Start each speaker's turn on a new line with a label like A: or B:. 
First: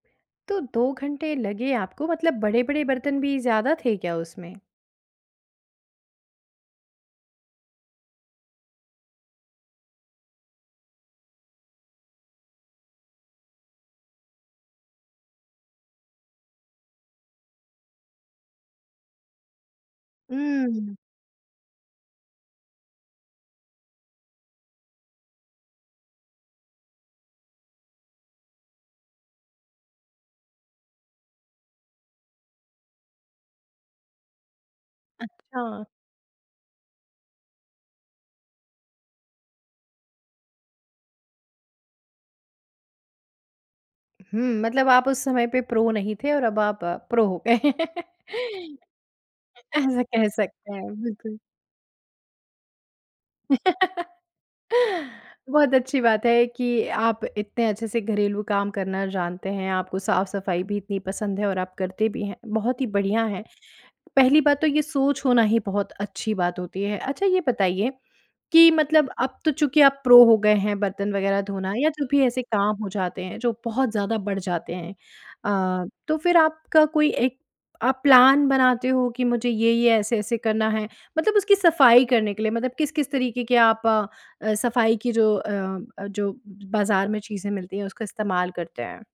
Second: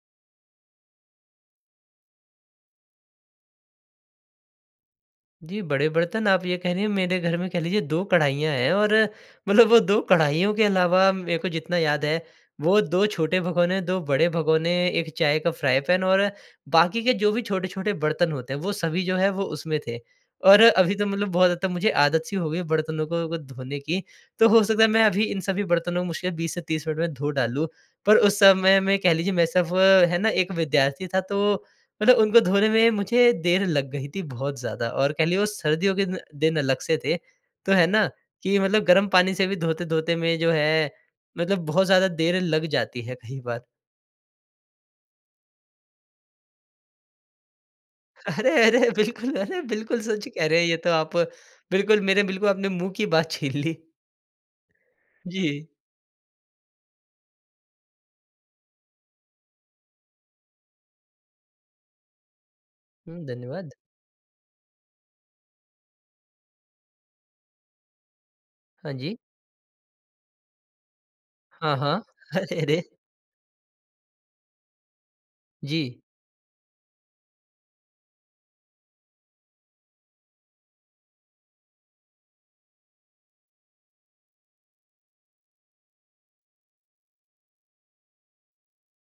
A: तो 2 घंटे लगे आपको मतलब बड़े-बड़े बर्तन भी ज़्यादा थे क्या उसमें?
B: जी, बड़े बर्तन आप ये कह रहीं, मेरे घर में कह लीजिए 2 कढ़ाइयाँ हैं और मतलब वो 2 कढ़ाइयों के अलावा मैं को जितना याद है, वो 2 छोटे भगोने, 2 बड़े भगोने, 1 चाय का फ्राई पैन और बाकी के जो भी छोटे-छोटे बर्तन होते हैं वो सभी जो है वो उसमें थे और
A: हुँ।
B: अभी तो मतलब बहुत हद तक मुझे आदत-सी हो गई बर्तनों को धोने की तो हो सकता है मैं अभी इन सभी बर्तनों को मुश्किल 20 से 30 मिनट में धो डालूँ। पर उस समय में कह लीजिए मैं सिर्फ़ है ना एक विद्यार्थी था तो मतलब उनको धोने में मुझे देर लग गई थी बहुत ज़्यादा और कह लिए वो
A: अच्छा।
B: सर्दियों के ना दिन अलग से थे तो है ना, कि मतलब गर्म पानी से भी धोते-धोते में जो है, मतलब बहुत ज़्यादा देर लग जाती है कई बार।
A: हुँ, मतलब आप उस समय पे प्रो नहीं थे और अब आप प्रो हो गए।
B: अरे, अरे, बिल्कुल! अरे, बिल्कुल
A: ऐसा
B: सच
A: कह
B: कह रहे है
A: सकते
B: ये तो
A: हैं,
B: आप,
A: बिल्कुल।
B: बिल्कुल मेरे बिल्कुल आपने मुँह की बात छीन ली। जी।
A: बहुत अच्छी बात है कि, आप इतने अच्छे से घरेलू काम करना जानते हैं, आपको साफ़-सफ़ाई भी इतनी पसंद है और आप करते भी हैं बहुत ही बढ़िया
B: उम,
A: है।
B: धन्यवाद।
A: पहली बात तो ये सोच होना ही बहुत अच्छी बात होती है। अच्छा, ये बताइए कि
B: हाँ
A: मतलब
B: जी।
A: अब तो चूँकि आप प्रो हो गए हैं, बर्तन वग़ैरह धोना
B: हाँ,
A: या
B: हाँ।
A: जो भी ऐसे
B: अरे,
A: काम
B: रे!
A: हो जाते हैं, जो बहुत ज़्यादा बढ़ जाते हैं अ,
B: जी।
A: तो फिर आपका कोई एक आप प्लान बनाते हो कि मुझे ये, ये ऐसे, ऐसे करना है मतलब उसकी सफ़ाई करने के लिए मतलब किस-किस तरीके के आप अ अ, सफ़ाई की जो अ अ, जो बाजार में चीज़ें मिलती हैं, उसका इस्तेमाल करते हैं?